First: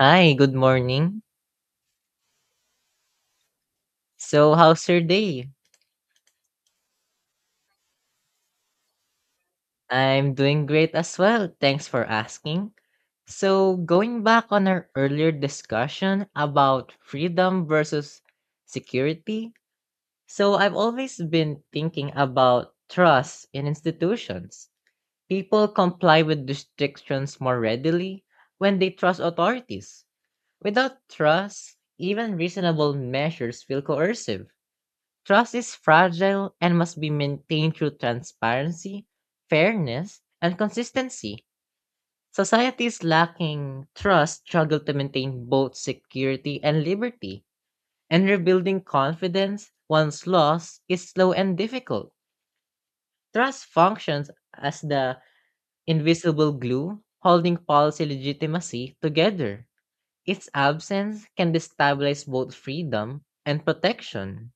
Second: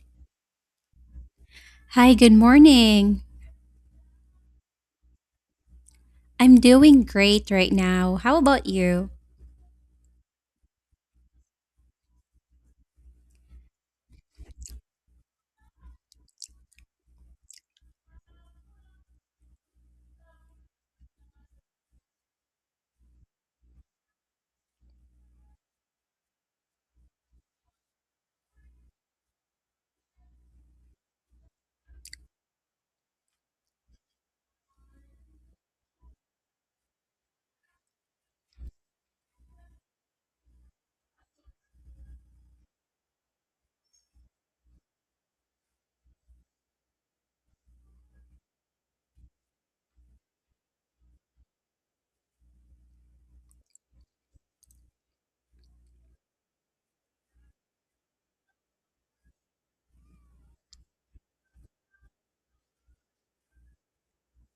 Hi, good morning. Hi, good morning. So, how's your day? I'm doing great right now. How about you? I'm doing great as well. Thanks for asking. So, going back on our earlier discussion about freedom versus security, so I've always been thinking about trust in institutions. People comply with restrictions more readily when they trust authorities. Without trust, even reasonable measures feel coercive. Trust is fragile and must be maintained through transparency, fairness, and consistency. Societies lacking trust struggle to maintain both security and liberty, and rebuilding confidence once lost is slow and difficult. Trust functions as the invisible glue holding policy legitimacy together. Its absence can destabilize both freedom and protection.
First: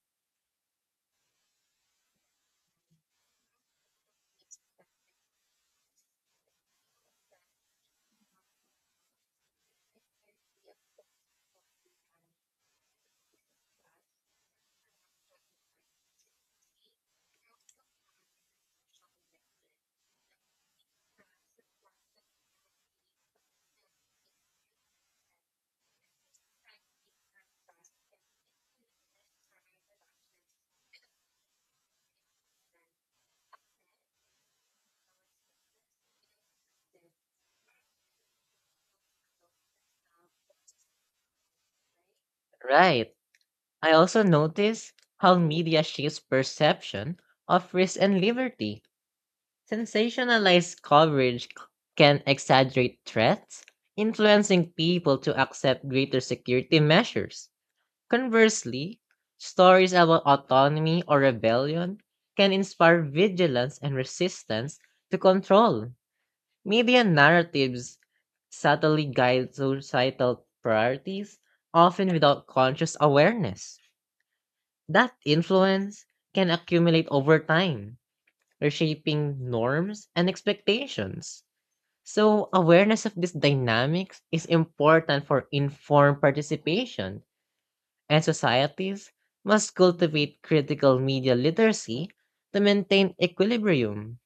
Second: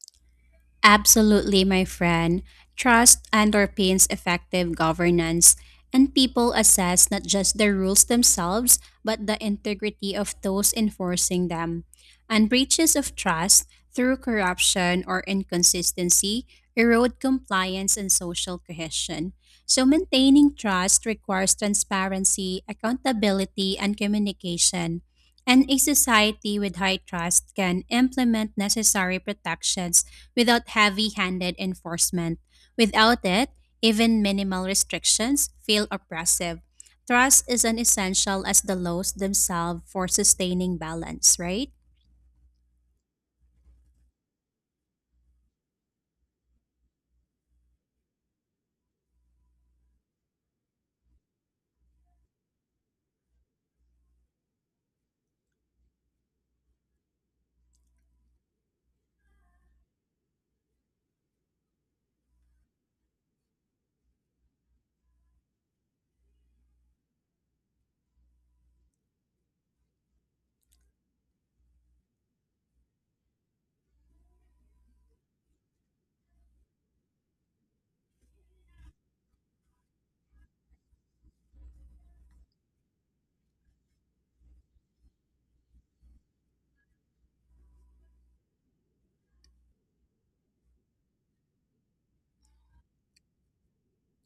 Absolutely, my friend. Trust underpins effective governance, and people assess not just the rules themselves, but the integrity of those enforcing them. And breaches of trust through corruption or inconsistency erode compliance and social cohesion. So, maintaining trust requires transparency, accountability, and communication. And a society with high trust can implement necessary protections without heavy handed enforcement. Without it, even minimal restrictions feel oppressive. Trust is an essential as the laws themselves for sustaining balance, right? Right. I also notice how media shapes perception of risk and liberty. Sensationalized coverage can exaggerate threats, influencing people to accept greater security measures. Conversely, stories about autonomy or rebellion can inspire vigilance and resistance to control. Media narratives subtly guide societal priorities, often without conscious awareness. That influence can accumulate over time, reshaping norms and expectations. So, awareness of these dynamics is important for informed participation, and societies must cultivate critical media literacy to maintain equilibrium.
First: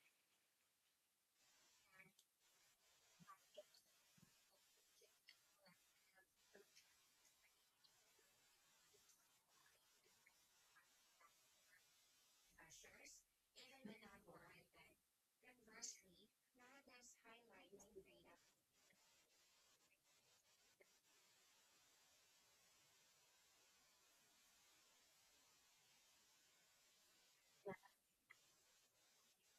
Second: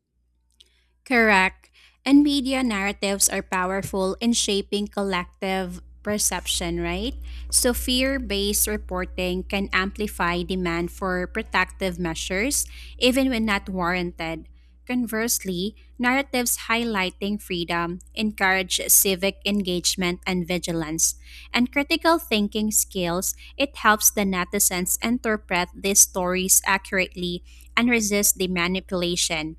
Correct. And media narratives are powerful in shaping collective perception, right? So, fear based reporting can amplify demand for protective measures, even when not warranted. Conversely, narratives highlighting freedom encourage civic engagement and vigilance. And critical thinking skills, it helps the netizens interpret these stories accurately and resist the manipulation.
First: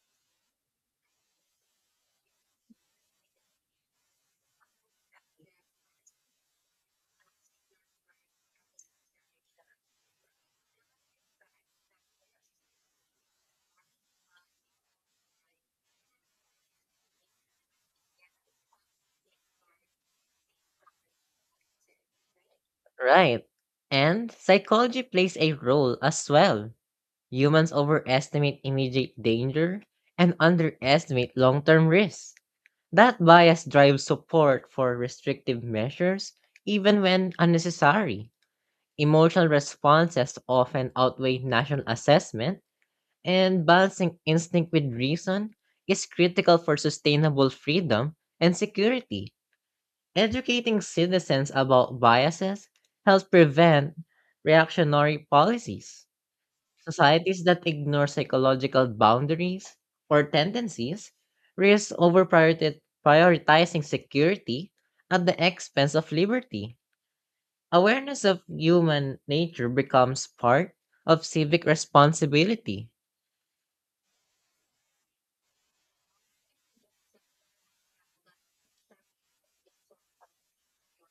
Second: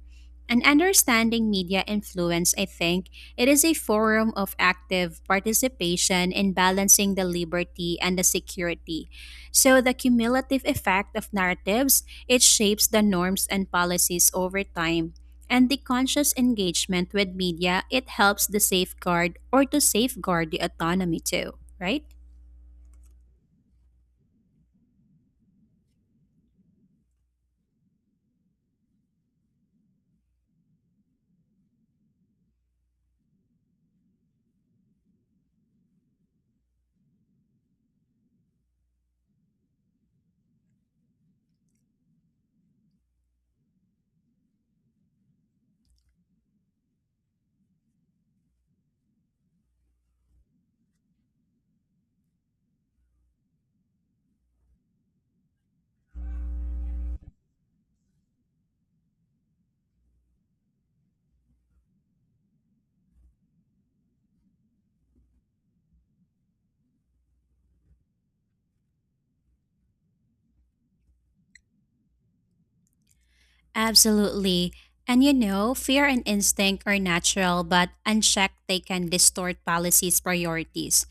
And understanding media influence, I think, it is a forum of active participation in balancing the liberty and the security. So the cumulative effect of narratives, it shapes the norms and policies over time. And the conscious engagement with media, it helps the safeguard or to safeguard the autonomy too, right? Right. And psychology plays a role as well. Humans overestimate immediate danger and underestimate long term risks. That bias drives support for restrictive measures, even when unnecessary. Emotional responses often outweigh national assessment, and balancing instinct with reason is critical for sustainable freedom and security. Educating citizens about biases helps prevent reactionary policies. Societies that ignore psychological boundaries or tendencies risk over prioritizing security at the expense of liberty. Awareness of human nature becomes part of civic responsibility. Absolutely. And you know, fear and instinct are natural, but unchecked, they can distort policies' priorities.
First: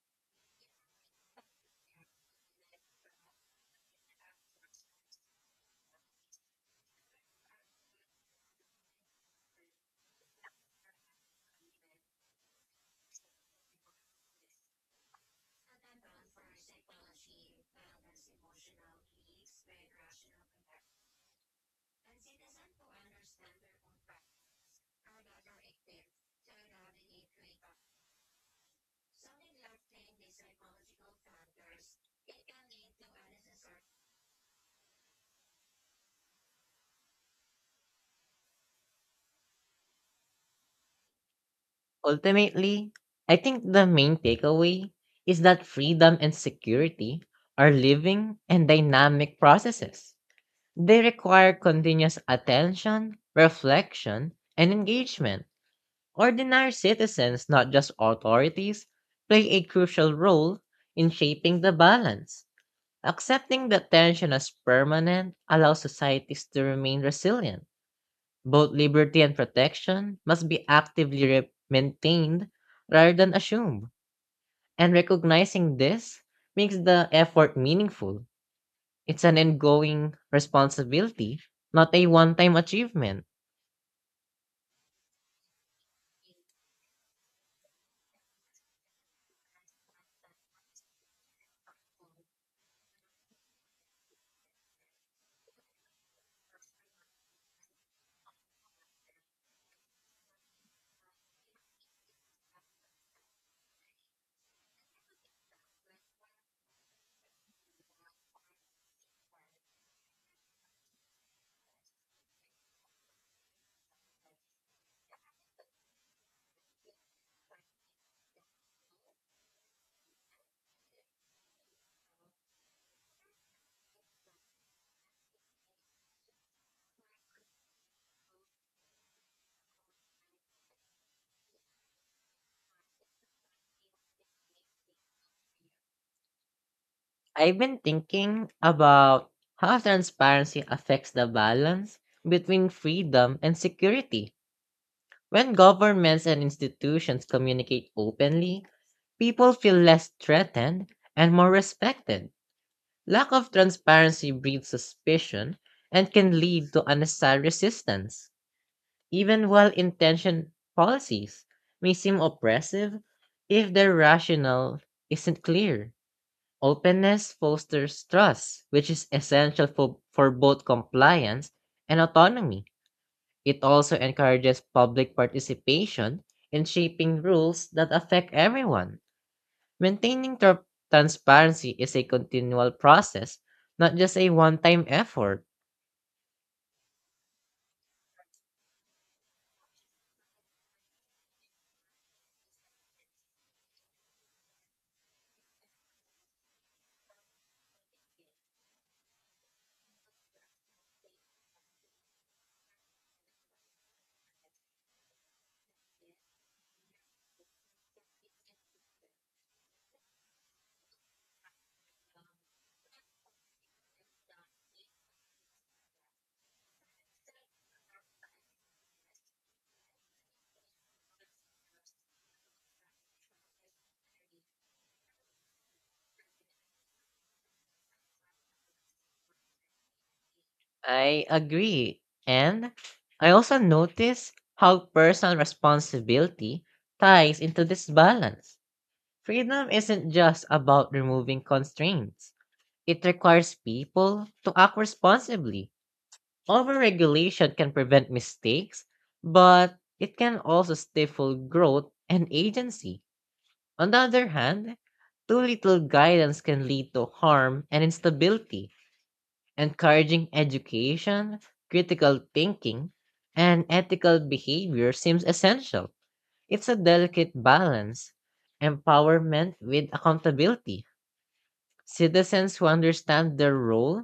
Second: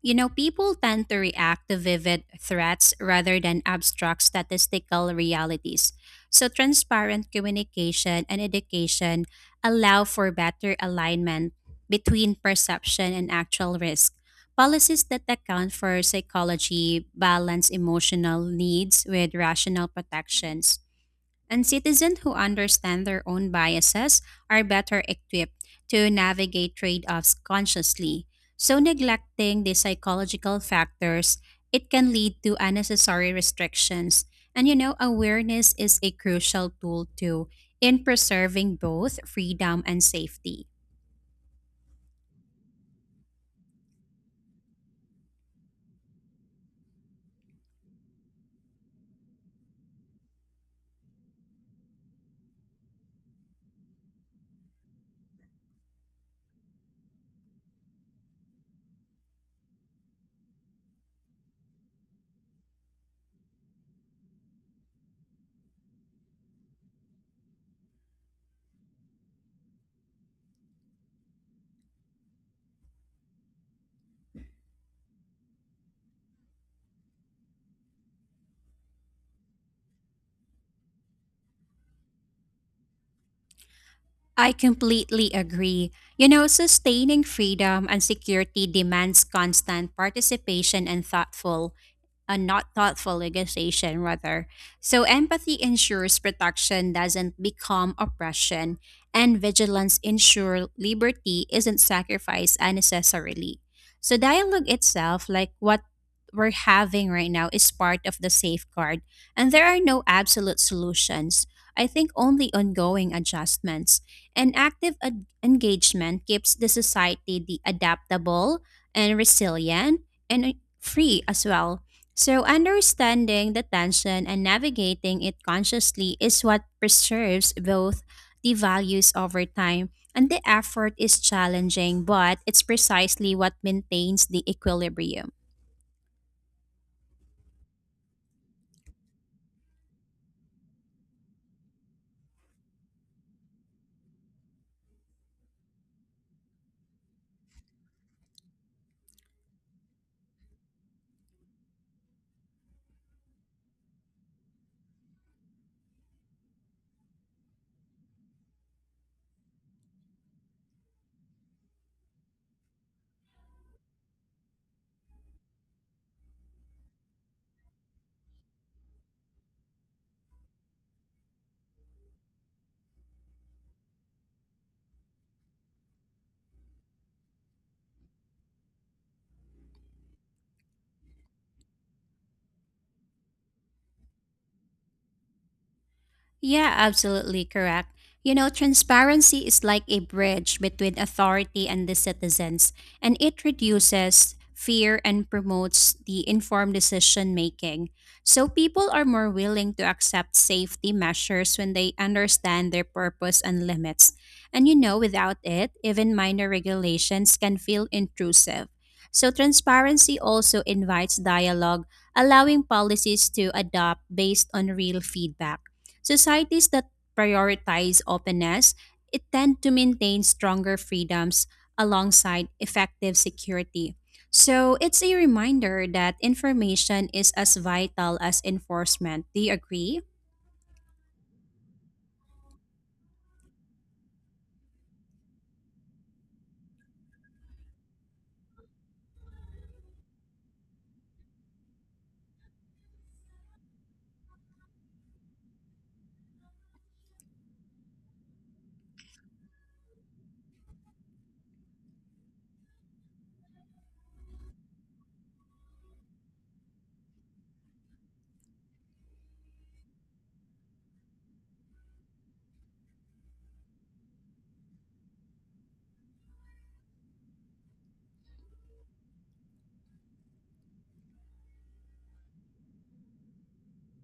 You know, people tend to react to vivid threats rather than abstract statistical realities. So, transparent communication and education allow for better alignment between perception and actual risk. Policies that account for psychology balance emotional needs with rational protections and citizens who understand their own biases are better equipped to navigate trade offs consciously. So, neglecting the psychological factors, it can lead to unnecessary restrictions. And you know, awareness is a crucial tool too in preserving both freedom and safety. Ultimately, I think the main takeaway is that freedom and security are living and dynamic processes. They require continuous attention, reflection, and engagement. Ordinary citizens, not just authorities, play a crucial role in shaping the balance. Accepting that tension as permanent allows societies to remain resilient. Both liberty and protection must be actively maintained rather than assumed. And recognizing this makes the effort meaningful. It's an ongoing responsibility, not a one time achievement. I completely agree. You know, sustaining freedom and security demands constant participation and thoughtful, a not thoughtful negotiation rather. So empathy ensures protection doesn't become oppression, and vigilance ensures liberty isn't sacrificed unnecessarily. So dialogue itself, like what we're having right now, is part of the safeguard, and there are no absolute solutions. I think only ongoing adjustments and active engagement keeps the society the adaptable and resilient and free as well. So, understanding the tension and navigating it consciously is what preserves both the values over time. And the effort is challenging, but it's precisely what maintains the equilibrium. I've been thinking about how transparency affects the balance between freedom and security. When governments and institutions communicate openly, people feel less threatened and more respected. Lack of transparency breeds suspicion and can lead to unnecessary resistance. Even well intentioned policies may seem oppressive if their rationale isn't clear. Openness fosters trust, which is essential for both compliance and autonomy. It also encourages public participation in shaping rules that affect everyone. Maintaining transparency is a continual process, not just a one time effort. Yeah, absolutely correct. You know, transparency is like a bridge between authority and the citizens, and it reduces fear and promotes the informed decision making. So people are more willing to accept safety measures when they understand their purpose and limits. And you know, without it, even minor regulations can feel intrusive. So transparency also invites dialogue, allowing policies to adapt based on real feedback. Societies that prioritize openness it tend to maintain stronger freedoms alongside effective security. So it's a reminder that information is as vital as enforcement. Do you agree? I agree. And I also notice how personal responsibility ties into this balance. Freedom isn't just about removing constraints. It requires people to act responsibly. Overregulation can prevent mistakes, but it can also stifle growth and agency. On the other hand, too little guidance can lead to harm and instability. Encouraging education, critical thinking, and ethical behavior seems essential. It's a delicate balance, empowerment with accountability. Citizens who understand their role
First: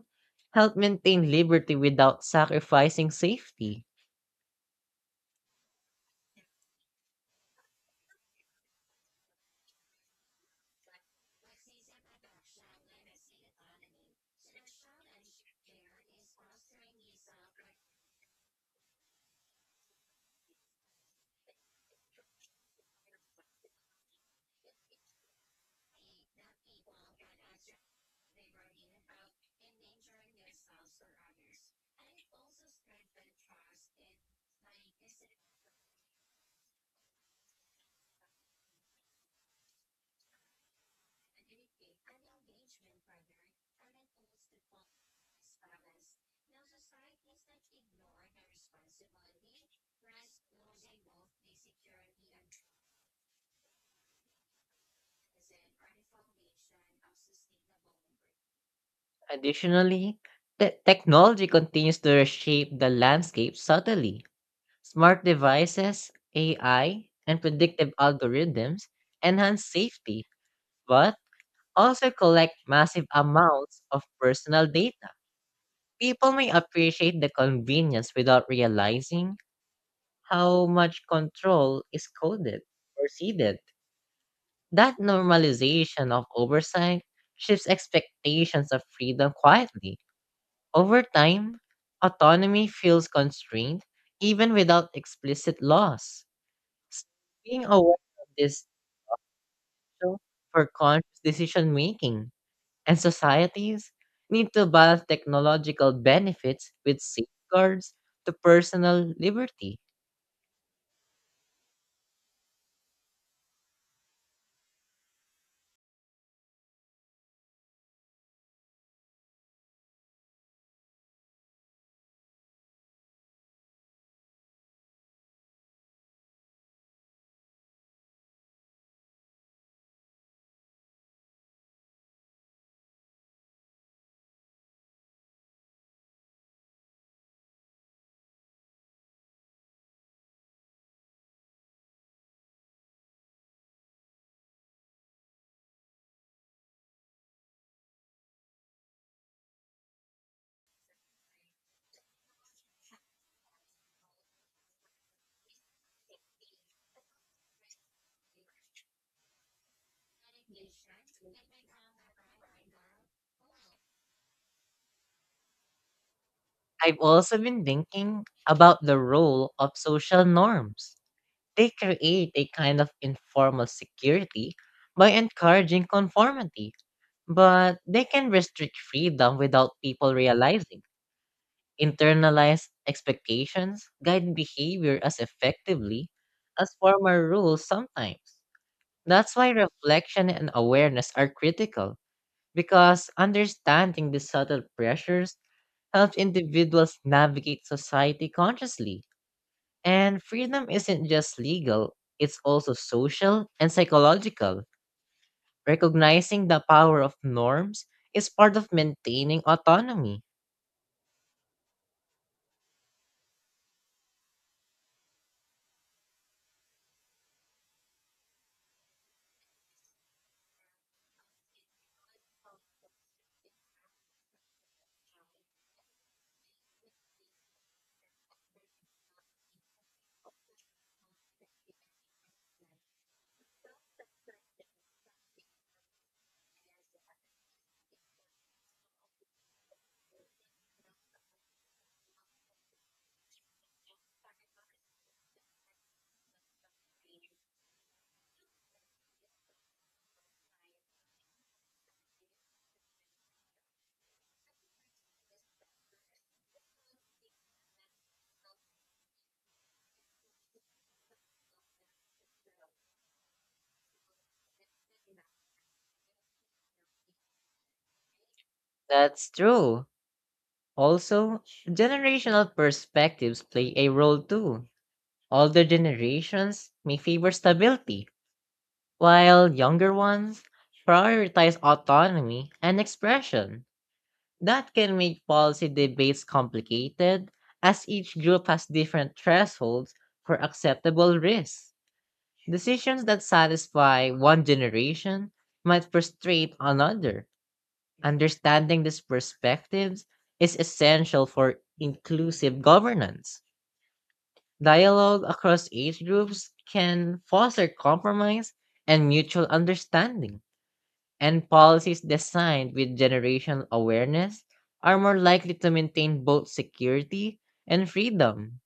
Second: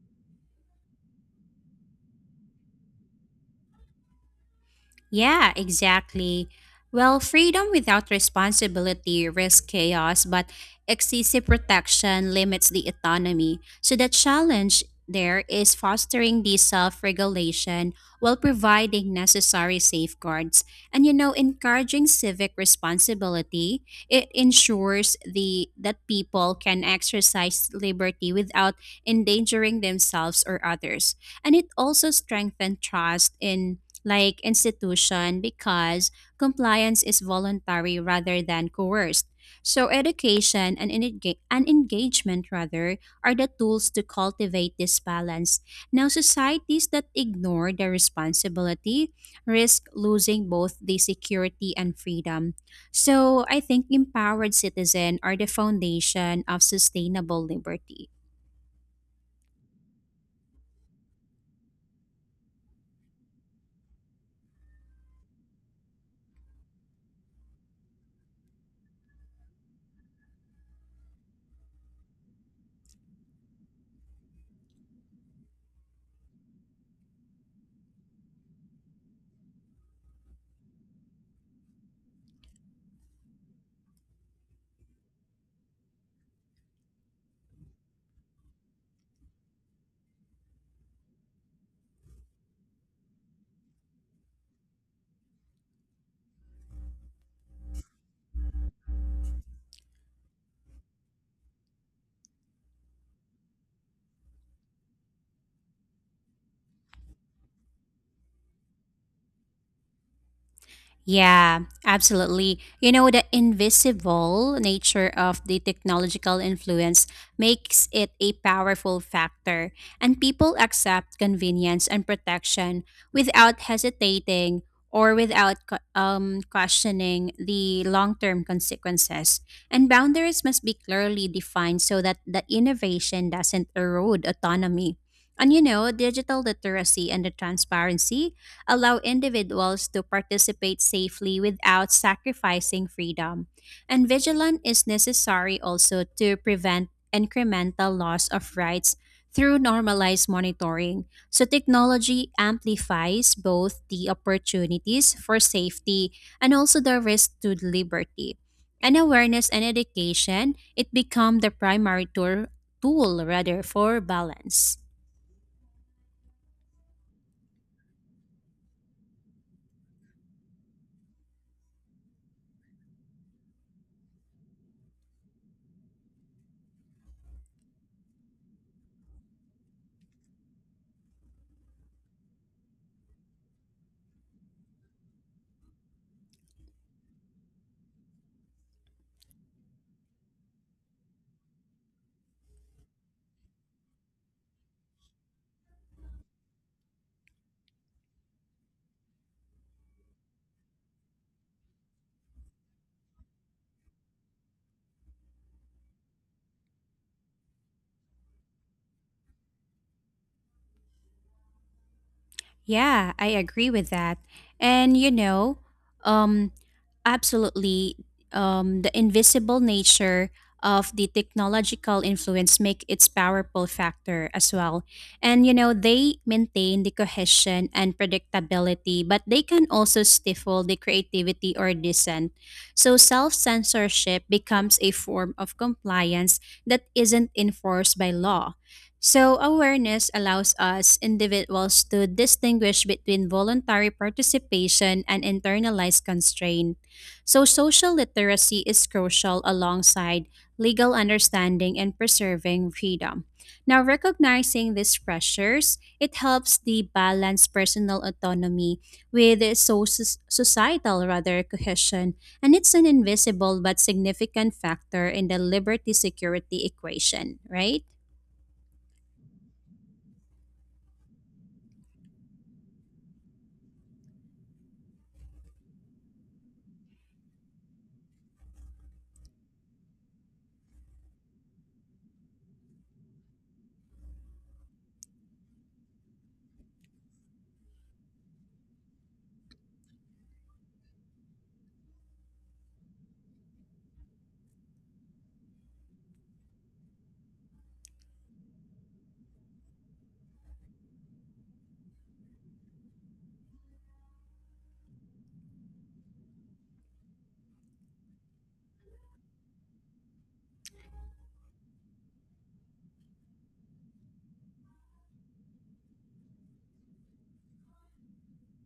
help maintain liberty without sacrificing safety. Yeah, exactly. Well, freedom without responsibility risks chaos, but excessive protection limits the autonomy. So, the challenge there is fostering the self regulation while providing necessary safeguards. And, you know, encouraging civic responsibility, it ensures the, that people can exercise liberty without endangering themselves or others. And it also strengthens trust in like institution because compliance is voluntary rather than coerced. So education and, and engagement rather are the tools to cultivate this balance. Now societies that ignore their responsibility risk losing both the security and freedom. So I think empowered citizen are the foundation of sustainable liberty. Additionally, technology continues to reshape the landscape subtly. Smart devices, AI, and predictive algorithms enhance safety, but also collect massive amounts of personal data. People may appreciate the convenience without realizing how much control is coded or seeded. That normalization of oversight shifts expectations of freedom quietly. Over time, autonomy feels constrained even without explicit laws. S- Being aware of this potential for conscious decision making, and societies need to balance technological benefits with safeguards to personal liberty. Yeah, absolutely. You know, the invisible nature of the technological influence makes it a powerful factor, and people accept convenience and protection without hesitating or without questioning the long term consequences. And boundaries must be clearly defined so that the innovation doesn't erode autonomy. And you know, digital literacy and the transparency allow individuals to participate safely without sacrificing freedom. And vigilance is necessary also to prevent incremental loss of rights through normalized monitoring. So technology amplifies both the opportunities for safety and also the risk to liberty. And awareness and education, it become the primary tool rather for balance. I've also been thinking about the role of social norms. They create a kind of informal security by encouraging conformity, but they can restrict freedom without people realizing. Internalized expectations guide behavior as effectively as formal rules sometimes. That's why reflection and awareness are critical because understanding the subtle pressures helps individuals navigate society consciously. And freedom isn't just legal, it's also social and psychological. Recognizing the power of norms is part of maintaining autonomy. Yeah, I agree with that. And you know, um absolutely the invisible nature of the technological influence make its powerful factor as well. And you know, they maintain the cohesion and predictability, but they can also stifle the creativity or dissent. So self-censorship becomes a form of compliance that isn't enforced by law. So, awareness allows us individuals to distinguish between voluntary participation and internalized constraint. So, social literacy is crucial alongside legal understanding and preserving freedom. Now, recognizing these pressures, it helps the balance personal autonomy with societal rather cohesion, and it's an invisible but significant factor in the liberty security equation, right? That's true. Also, generational perspectives play a role too. Older generations may favor stability, while younger ones prioritize autonomy and expression. That can make policy debates complicated, as each group has different thresholds for acceptable risks. Decisions that satisfy one generation might frustrate another. Understanding these perspectives is essential for inclusive governance. Dialogue across age groups can foster compromise and mutual understanding and policies designed with generational awareness are more likely to maintain both security and freedom.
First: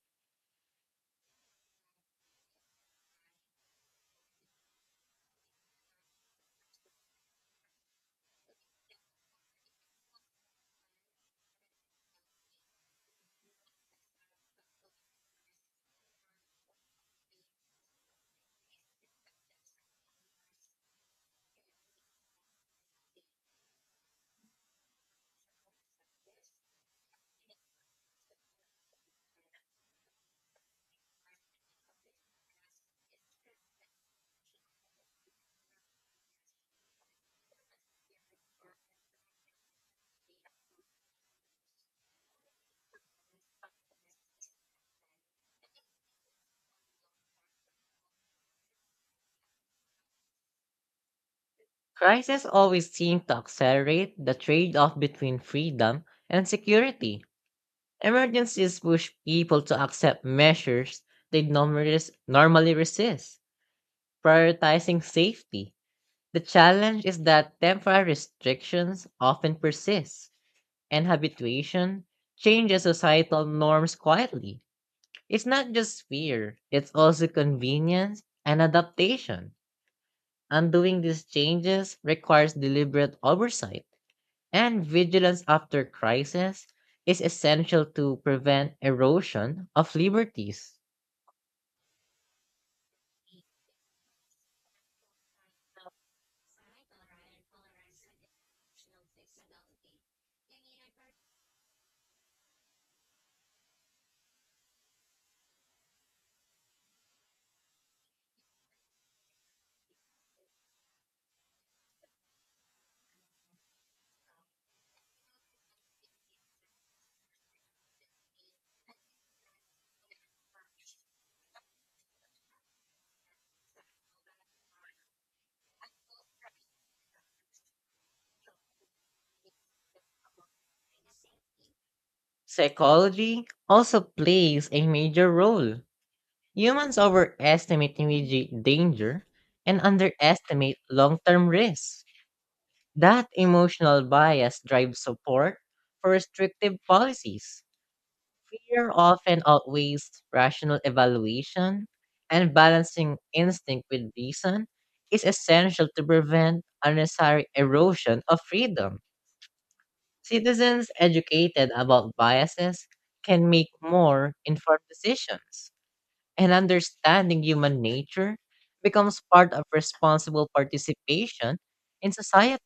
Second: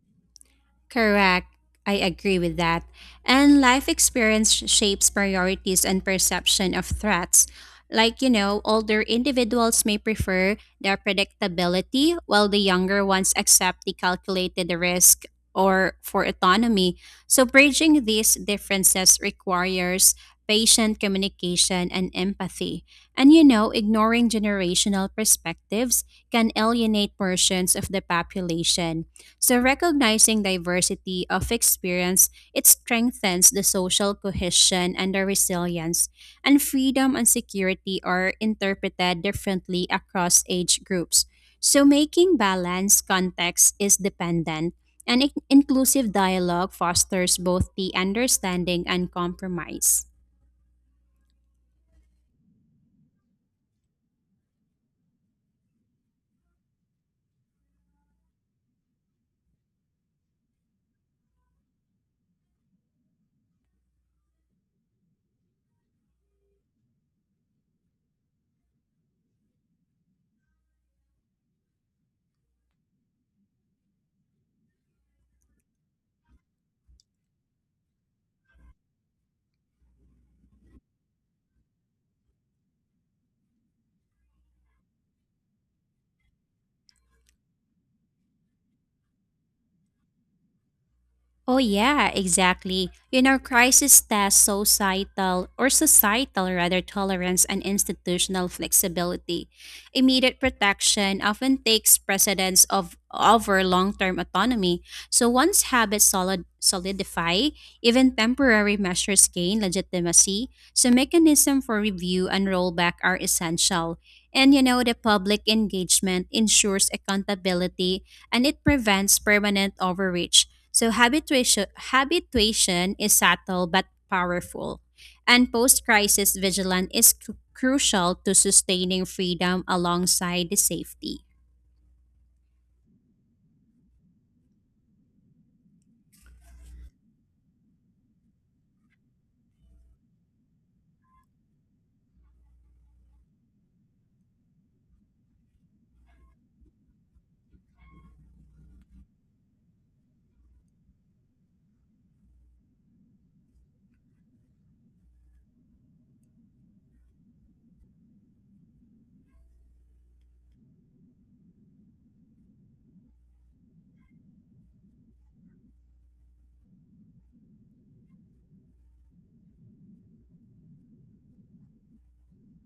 Correct. I agree with that. And life experience shapes priorities and perception of threats. Like, you know, older individuals may prefer their predictability, while the younger ones accept the calculated risk or for autonomy. So, bridging these differences requires patient communication and empathy. And, you know, ignoring generational perspectives can alienate portions of the population. So, recognizing diversity of experience, it strengthens the social cohesion and the resilience, and freedom and security are interpreted differently across age groups. So, making balance context is dependent, and inclusive dialogue fosters both the understanding and compromise. Crises always seem to accelerate the trade off between freedom and security. Emergencies push people to accept measures they normally resist, prioritizing safety. The challenge is that temporary restrictions often persist, and habituation changes societal norms quietly. It's not just fear, it's also convenience and adaptation. Undoing these changes requires deliberate oversight, and vigilance after crisis is essential to prevent erosion of liberties. Oh, yeah, exactly. You know, crisis test societal or societal rather tolerance and institutional flexibility. Immediate protection often takes precedence of over long-term autonomy. So once habits solidify, even temporary measures gain legitimacy. So mechanism for review and rollback are essential. And you know, the public engagement ensures accountability and it prevents permanent overreach. So habituation is subtle but powerful. And post-crisis vigilance is crucial to sustaining freedom alongside the safety. Psychology also plays a major role. Humans overestimate immediate danger and underestimate long term risks. That emotional bias drives support for restrictive policies. Fear often outweighs rational evaluation, and balancing instinct with reason is essential to prevent unnecessary erosion of freedom. Citizens educated about biases can make more informed decisions, and understanding human nature becomes part of responsible participation in society.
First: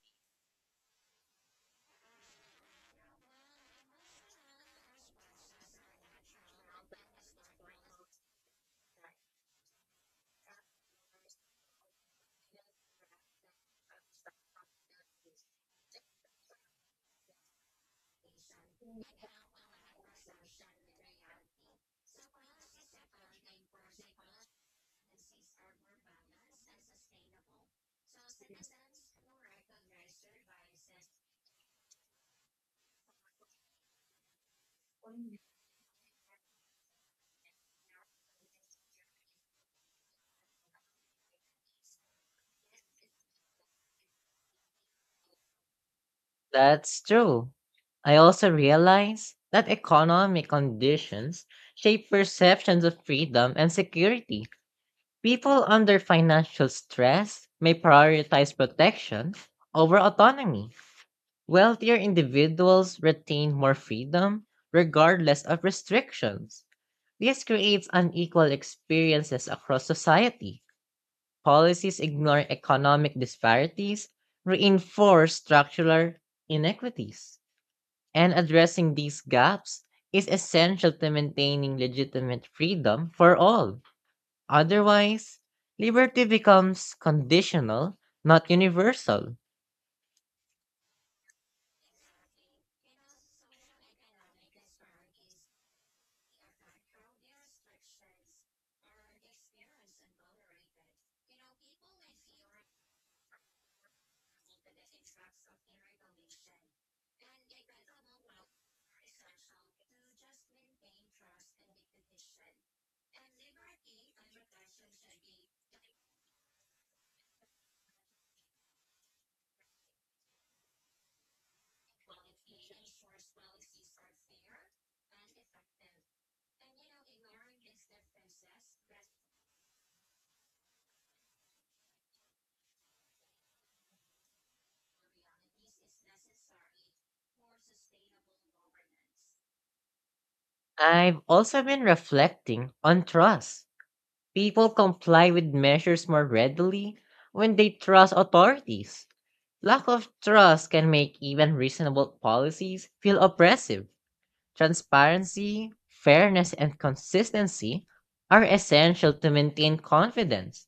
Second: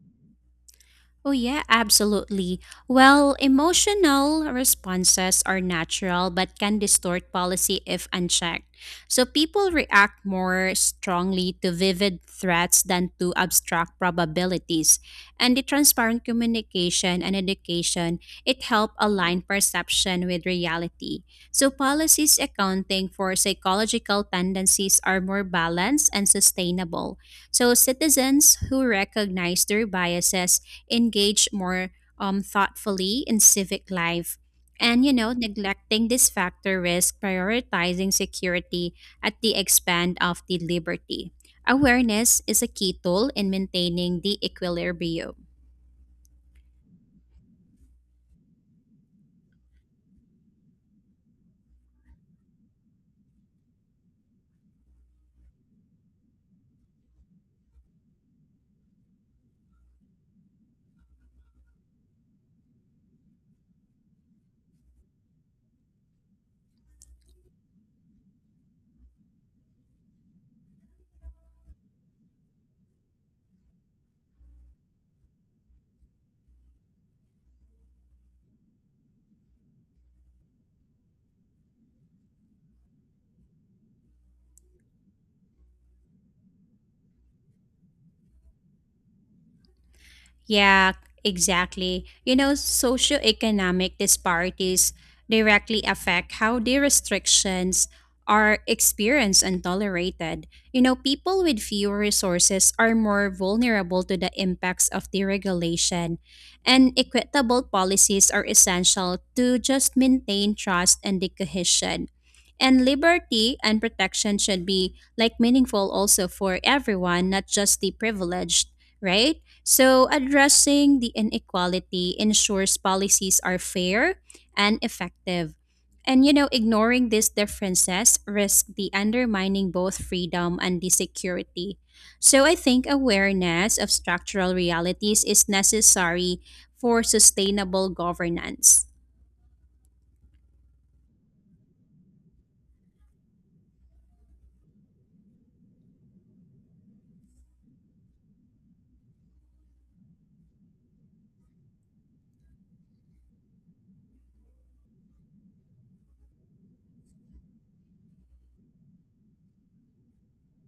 Oh, yeah, absolutely. Well, emotional responses are natural but can distort policy if unchecked. So people react more strongly to vivid threats than to abstract probabilities. And the transparent communication and education, it help align perception with reality. So policies accounting for psychological tendencies are more balanced and sustainable. So citizens who recognize their biases engage more thoughtfully in civic life. And, you know, neglecting this factor risk prioritizing security at the expense of the liberty. Awareness is a key tool in maintaining the equilibrium. That's true. I also realize that economic conditions shape perceptions of freedom and security. People under financial stress may prioritize protection over autonomy. Wealthier individuals retain more freedom regardless of restrictions. This creates unequal experiences across society. Policies ignoring economic disparities reinforce structural inequities. And addressing these gaps is essential to maintaining legitimate freedom for all. Otherwise, liberty becomes conditional, not universal. Yeah, exactly. You know, socioeconomic disparities directly affect how the restrictions are experienced and tolerated. You know, people with fewer resources are more vulnerable to the impacts of deregulation, and equitable policies are essential to just maintain trust and the cohesion. And liberty and protection should be like meaningful also for everyone, not just the privileged, right? So, addressing the inequality ensures policies are fair and effective. And you know, ignoring these differences risks the undermining both freedom and the security. So, I think awareness of structural realities is necessary for sustainable governance. I've also been reflecting on trust. People comply with measures more readily when they trust authorities. Lack of trust can make even reasonable policies feel oppressive. Transparency, fairness, and consistency are essential to maintain confidence.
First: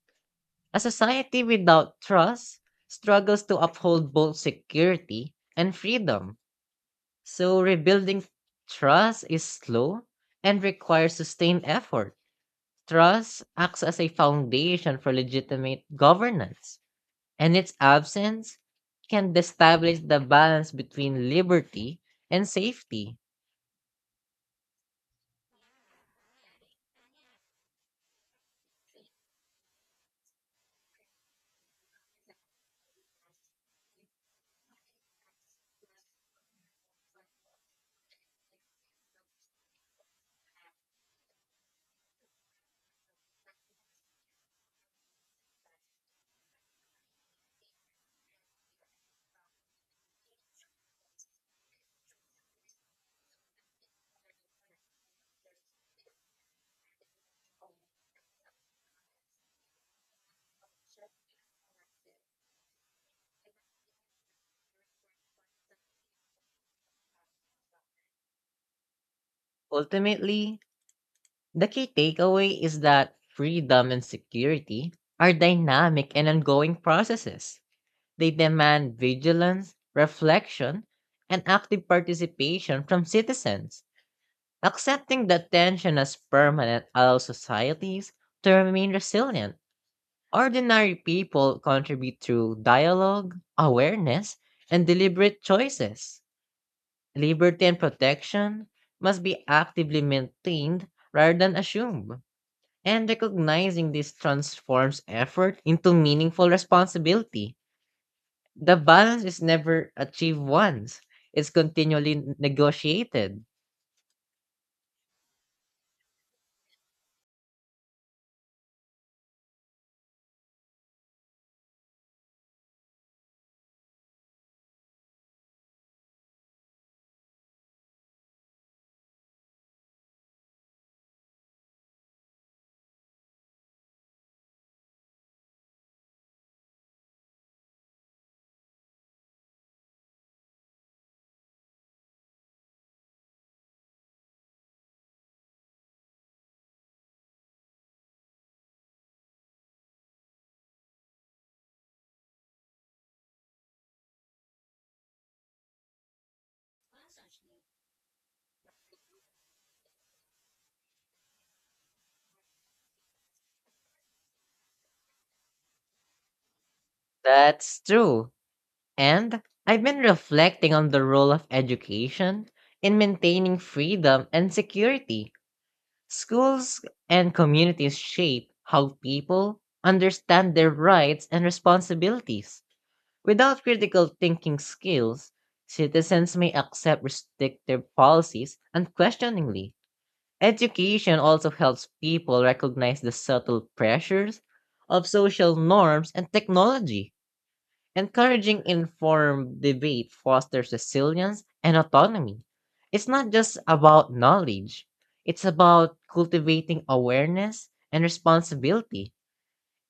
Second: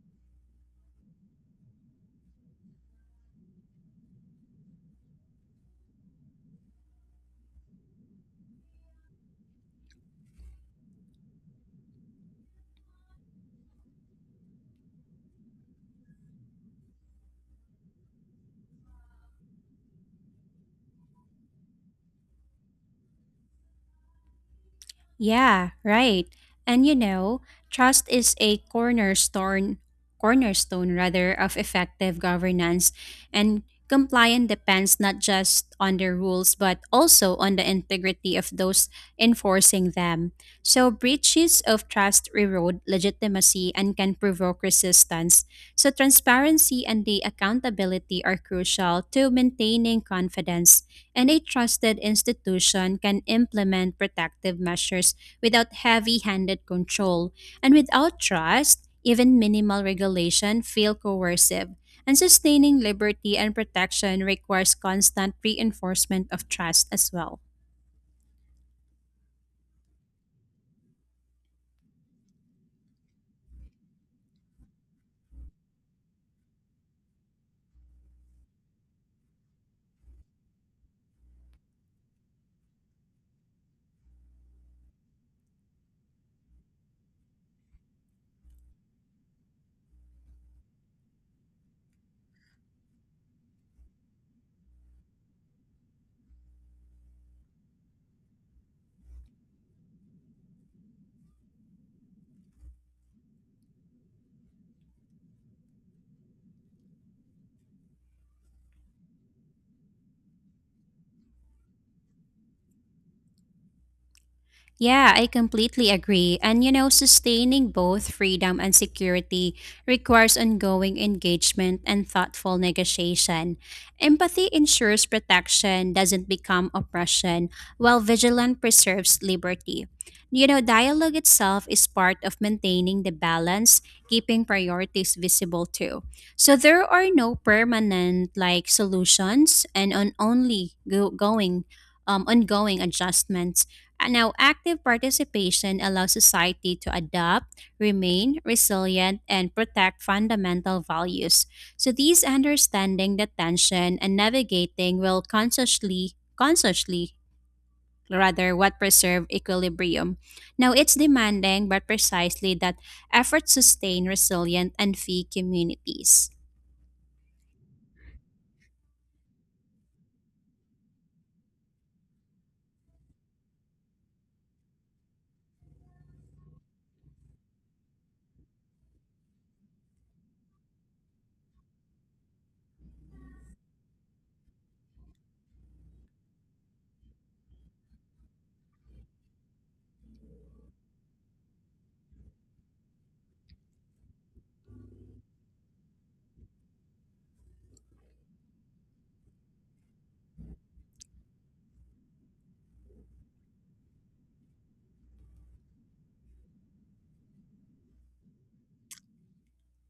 A society without trust struggles to uphold both security and freedom. So, rebuilding trust is slow and requires sustained effort. Trust acts as a foundation for legitimate governance, and its absence can destabilize the balance between liberty and safety. Yeah, right. And you know, trust is a cornerstone rather of effective governance and compliance depends not just on the rules but also on the integrity of those enforcing them. So breaches of trust erode legitimacy and can provoke resistance. So transparency and the accountability are crucial to maintaining confidence and a trusted institution can implement protective measures without heavy handed control. And without trust, even minimal regulation feel coercive. And sustaining liberty and protection requires constant reinforcement of trust as well. Ultimately, the key takeaway is that freedom and security are dynamic and ongoing processes. They demand vigilance, reflection, and active participation from citizens. Accepting that tension as permanent allows societies to remain resilient. Ordinary people contribute through dialogue, awareness, and deliberate choices. Liberty and protection must be actively maintained rather than assumed. And recognizing this transforms effort into meaningful responsibility. The balance is never achieved once, it's continually negotiated. Yeah, I completely agree. And you know, sustaining both freedom and security requires ongoing engagement and thoughtful negotiation. Empathy ensures protection doesn't become oppression, while vigilance preserves liberty. You know, dialogue itself is part of maintaining the balance, keeping priorities visible too. So there are no permanent like solutions and on only go- going ongoing adjustments. And now, active participation allows society to adapt, remain resilient, and protect fundamental values. So, these understanding the tension and navigating will consciously, rather, what preserve equilibrium. Now, it's demanding, but precisely that efforts sustain resilient and fee communities. That's true. And I've been reflecting on the role of education in maintaining freedom and security. Schools and communities shape how people understand their rights and responsibilities. Without critical thinking skills, citizens may accept restrictive policies unquestioningly. Education also helps people recognize the subtle pressures of social norms and technology. Encouraging informed debate fosters resilience and autonomy. It's not just about knowledge, it's about cultivating awareness and responsibility.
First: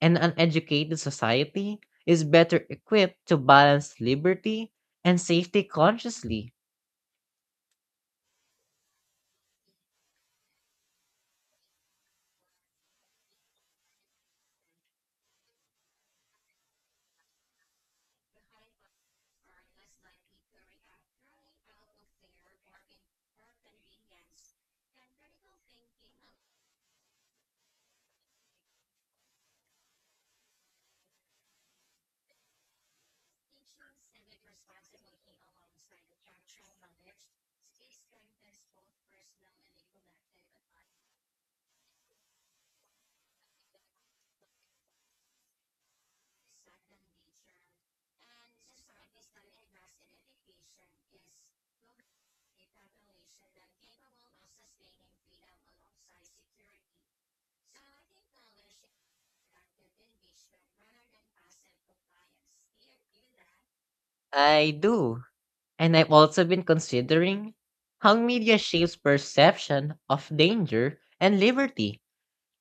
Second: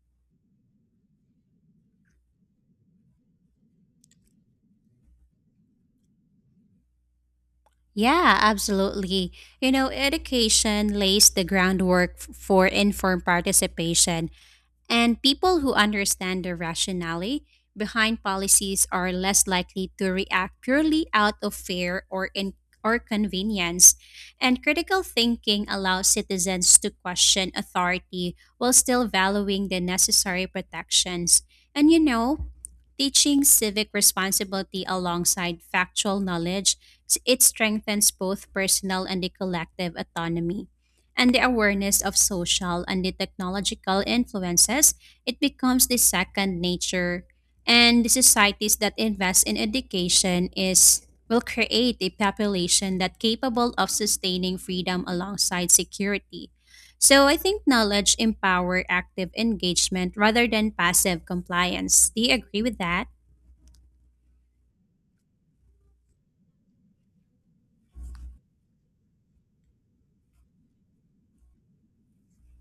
An uneducated society is better equipped to balance liberty and safety consciously. Yeah, absolutely. You know, education lays the groundwork for informed participation. And people who understand the rationale behind policies are less likely to react purely out of fear or in or convenience. And critical thinking allows citizens to question authority while still valuing the necessary protections. And you know, teaching civic responsibility alongside factual knowledge, it strengthens both personal and the collective autonomy and the awareness of social and the technological influences, it becomes the second nature. And the societies that invest in education is will create a population that capable of sustaining freedom alongside security. So I think knowledge empower active engagement rather than passive compliance. Do you agree with that? I do. And I've also been considering how media shapes perception of danger and liberty.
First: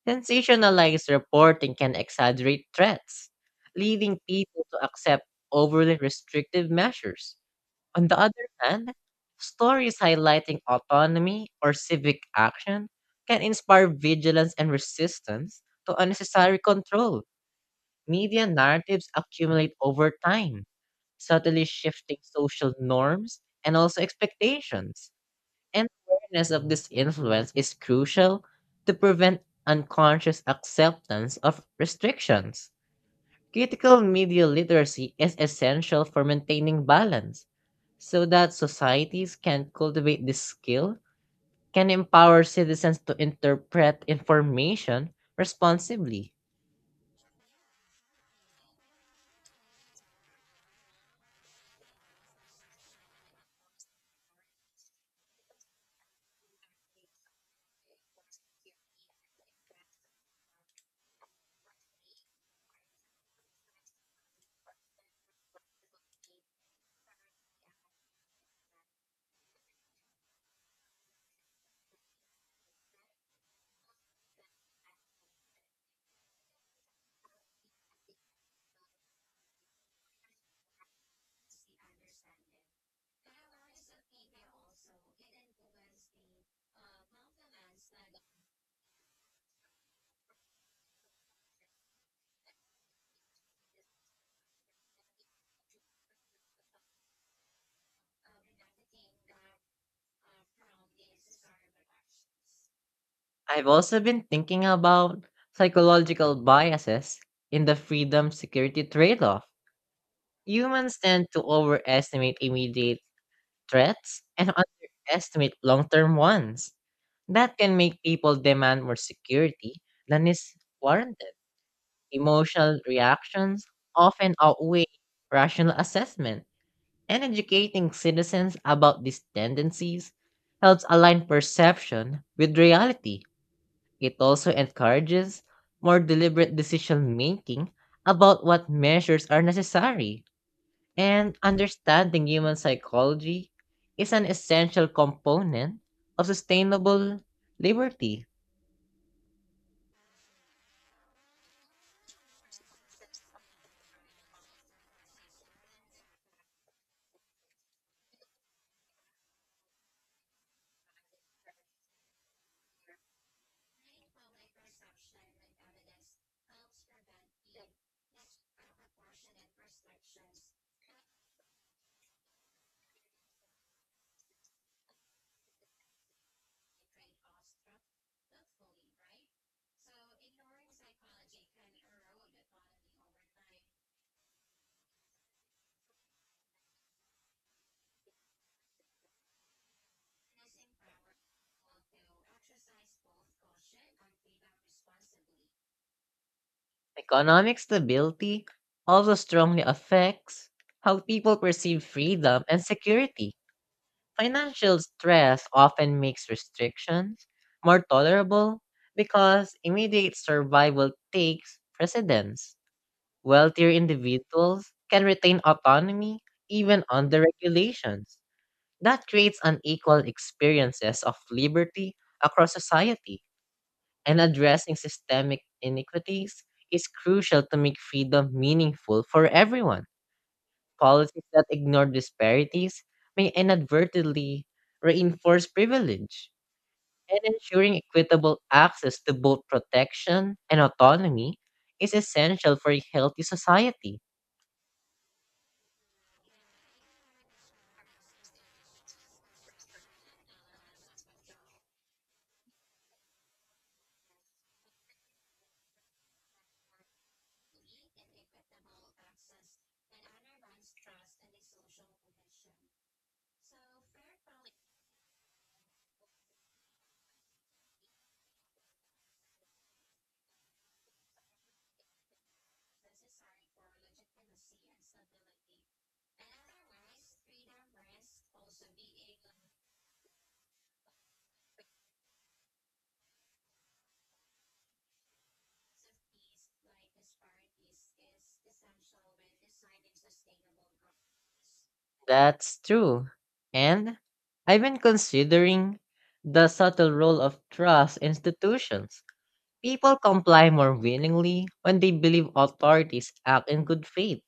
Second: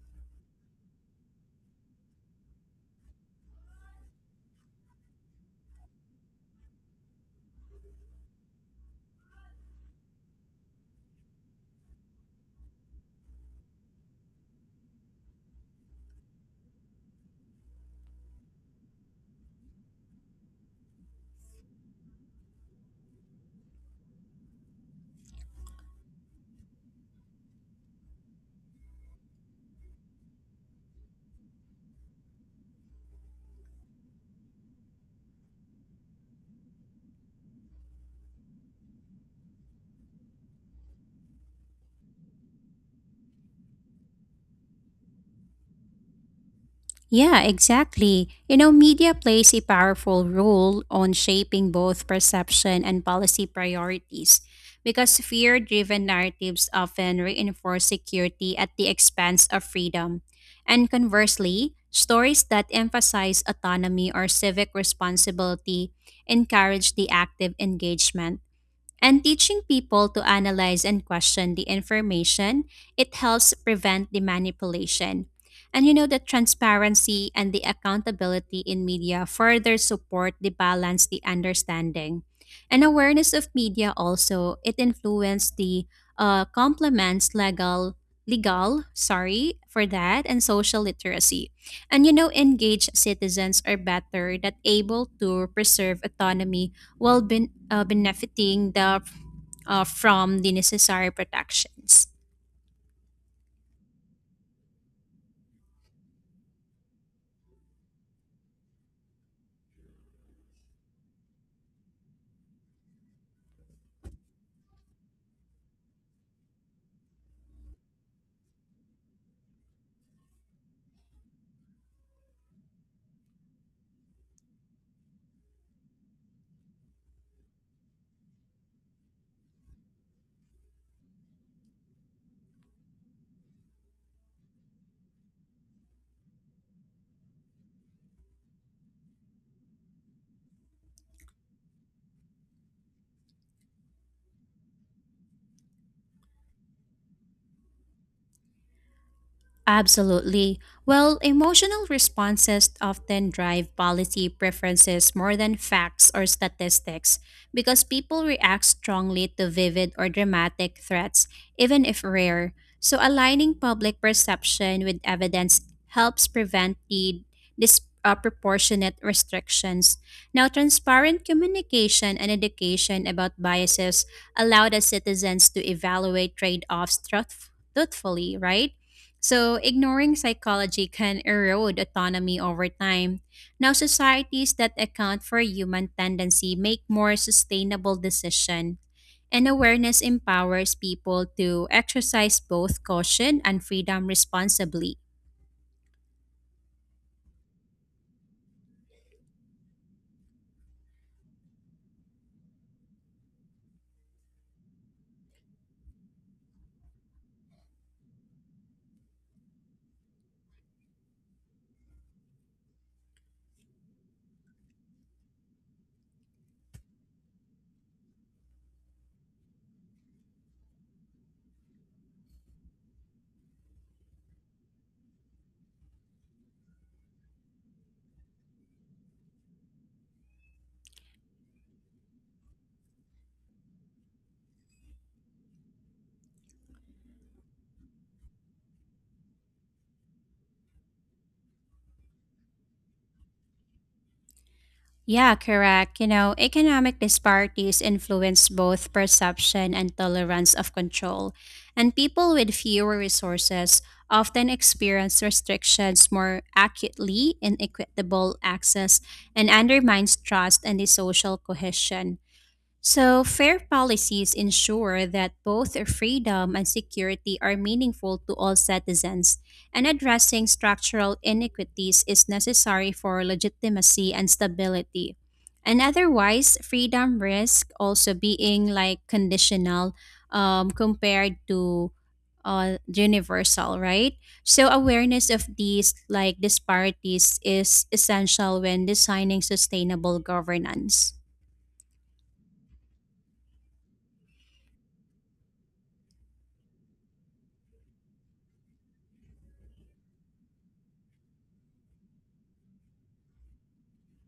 Sensationalized reporting can exaggerate threats, leading people to accept overly restrictive measures. On the other hand, stories highlighting autonomy or civic action can inspire vigilance and resistance to unnecessary control. Media narratives accumulate over time, subtly shifting social norms and also expectations. And awareness of this influence is crucial to prevent unconscious acceptance of restrictions. Critical media literacy is essential for maintaining balance so that societies can cultivate this skill, can empower citizens to interpret information responsibly. Yeah, exactly. You know, media plays a powerful role on shaping both perception and policy priorities because fear driven narratives often reinforce security at the expense of freedom. And conversely, stories that emphasize autonomy or civic responsibility encourage the active engagement and teaching people to analyze and question the information, it helps prevent the manipulation. And you know the transparency and the accountability in media further support the balance, the understanding. And awareness of media also, it influences the complements legal sorry for that and social literacy and you know engaged citizens are better that able to preserve autonomy while benefiting from the necessary protections. I've also been thinking about psychological biases in the freedom security trade off. Humans tend to overestimate immediate threats and underestimate long term ones. That can make people demand more security than is warranted. Emotional reactions often outweigh rational assessment, and educating citizens about these tendencies helps align perception with reality. It also encourages more deliberate decision making about what measures are necessary. And understanding human psychology is an essential component of sustainable liberty. Absolutely. Well, emotional responses often drive policy preferences more than facts or statistics because people react strongly to vivid or dramatic threats, even if rare. So, aligning public perception with evidence helps prevent the disproportionate restrictions. Now, transparent communication and education about biases allow the citizens to evaluate trade offs truthfully, right? So, ignoring psychology can erode autonomy over time. Now, societies that account for human tendency make more sustainable decision, and awareness empowers people to exercise both caution and freedom responsibly. Economic stability also strongly affects how people perceive freedom and security. Financial stress often makes restrictions more tolerable because immediate survival takes precedence. Wealthier individuals can retain autonomy even under regulations. That creates unequal experiences of liberty across society and addressing systemic inequities is crucial to make freedom meaningful for everyone. Policies that ignore disparities may inadvertently reinforce privilege, and ensuring equitable access to both protection and autonomy is essential for a healthy society. Yeah, correct. You know, economic disparities influence both perception and tolerance of control, and people with fewer resources often experience restrictions more acutely, inequitable access, and undermines trust and the social cohesion. So, fair policies ensure that both freedom and security are meaningful to all citizens, and addressing structural inequities is necessary for legitimacy and stability. And otherwise, freedom risk also being like conditional compared to universal, right? So, awareness of these like disparities is essential when designing sustainable governance. That's true. And I've been considering the subtle role of trust institutions. People comply more willingly when they believe authorities act in good faith.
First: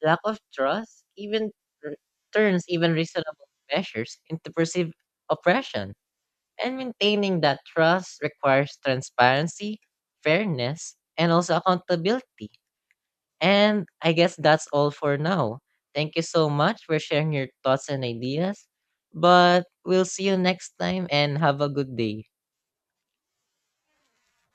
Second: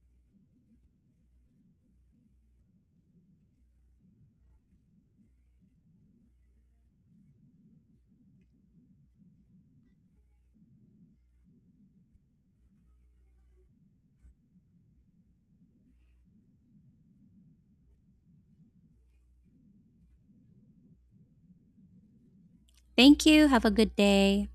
Lack of trust even r- turns even reasonable measures into perceived oppression. And maintaining that trust requires transparency, fairness, and also accountability. And I guess that's all for now. Thank you so much for sharing your thoughts and ideas. But we'll see you next time and have a good day. Thank you. Have a good day.